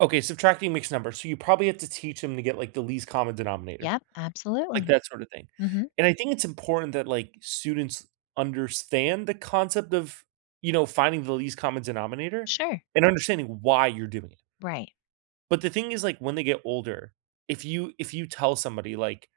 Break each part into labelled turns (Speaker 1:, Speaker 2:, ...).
Speaker 1: Okay, subtracting mixed numbers, so you probably have to teach them to get, like, the least common denominator,
Speaker 2: Yep,
Speaker 1: like,
Speaker 2: absolutely.
Speaker 1: that sorta thing,
Speaker 2: Mhm.
Speaker 1: and I think it's important that, like, students understand the concept of, you know, finding the least common denominator
Speaker 2: Sure.
Speaker 1: and understanding why you're doing it.
Speaker 2: Right.
Speaker 1: But the thing is, like, when they get older, if you if you tell somebody, like,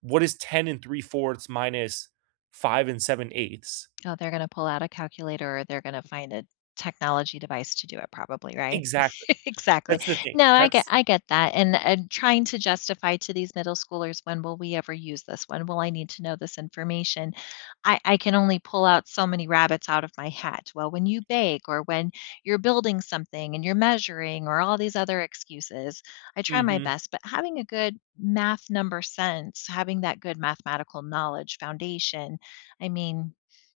Speaker 1: "What is 10 3/4 minus 5 7/8?"
Speaker 2: Oh, they're gonna pull out a calculator or they're gonna find a technology device to do it probably, right?
Speaker 1: Exactly.
Speaker 2: Exactly,
Speaker 1: That's the thing,
Speaker 2: no, I get
Speaker 1: that's
Speaker 2: I get that, and and trying to justify to these middle schoolers, "When will we ever use this?" "When will I need to know this information?" I I can only pull out so many rabbits out of my hat: "Well, when you bake or when you're building something and you're measuring," or all these other excuses, I try my
Speaker 1: Mhm.
Speaker 2: best, but having a good math number sense, having that good mathematical knowledge foundation, I mean,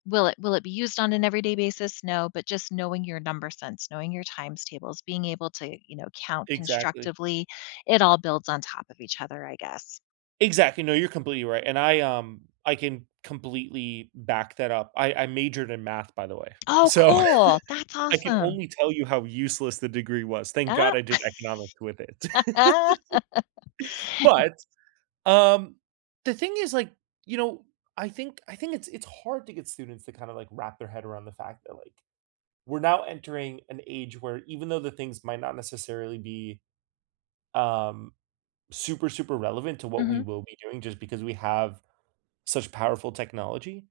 Speaker 2: will it will it be used on an everyday basis? No, but just knowing your number sense, knowing your times tables, being able to, you know, count
Speaker 1: Exactly.
Speaker 2: constructively, it all builds on top of each other, I guess.
Speaker 1: Exactly, no, you're completely right, and I, um I can completely back that up, I I majored in math, by the way,
Speaker 2: Oh,
Speaker 1: so
Speaker 2: cool! That's
Speaker 1: I can
Speaker 2: awesome.
Speaker 1: only tell you how useless the degree was, thank
Speaker 2: Oh
Speaker 1: god I did economics with it.
Speaker 2: m
Speaker 1: But, um, the thing is, like, you know, I think I think it's it's hard to get students to kinda, like, wrap their head around the fact that, like, we're now entering an age where even though the things might not necessarily be, um, super, super relevant to what we
Speaker 2: Mhm.
Speaker 1: will be doing just because we have such powerful technology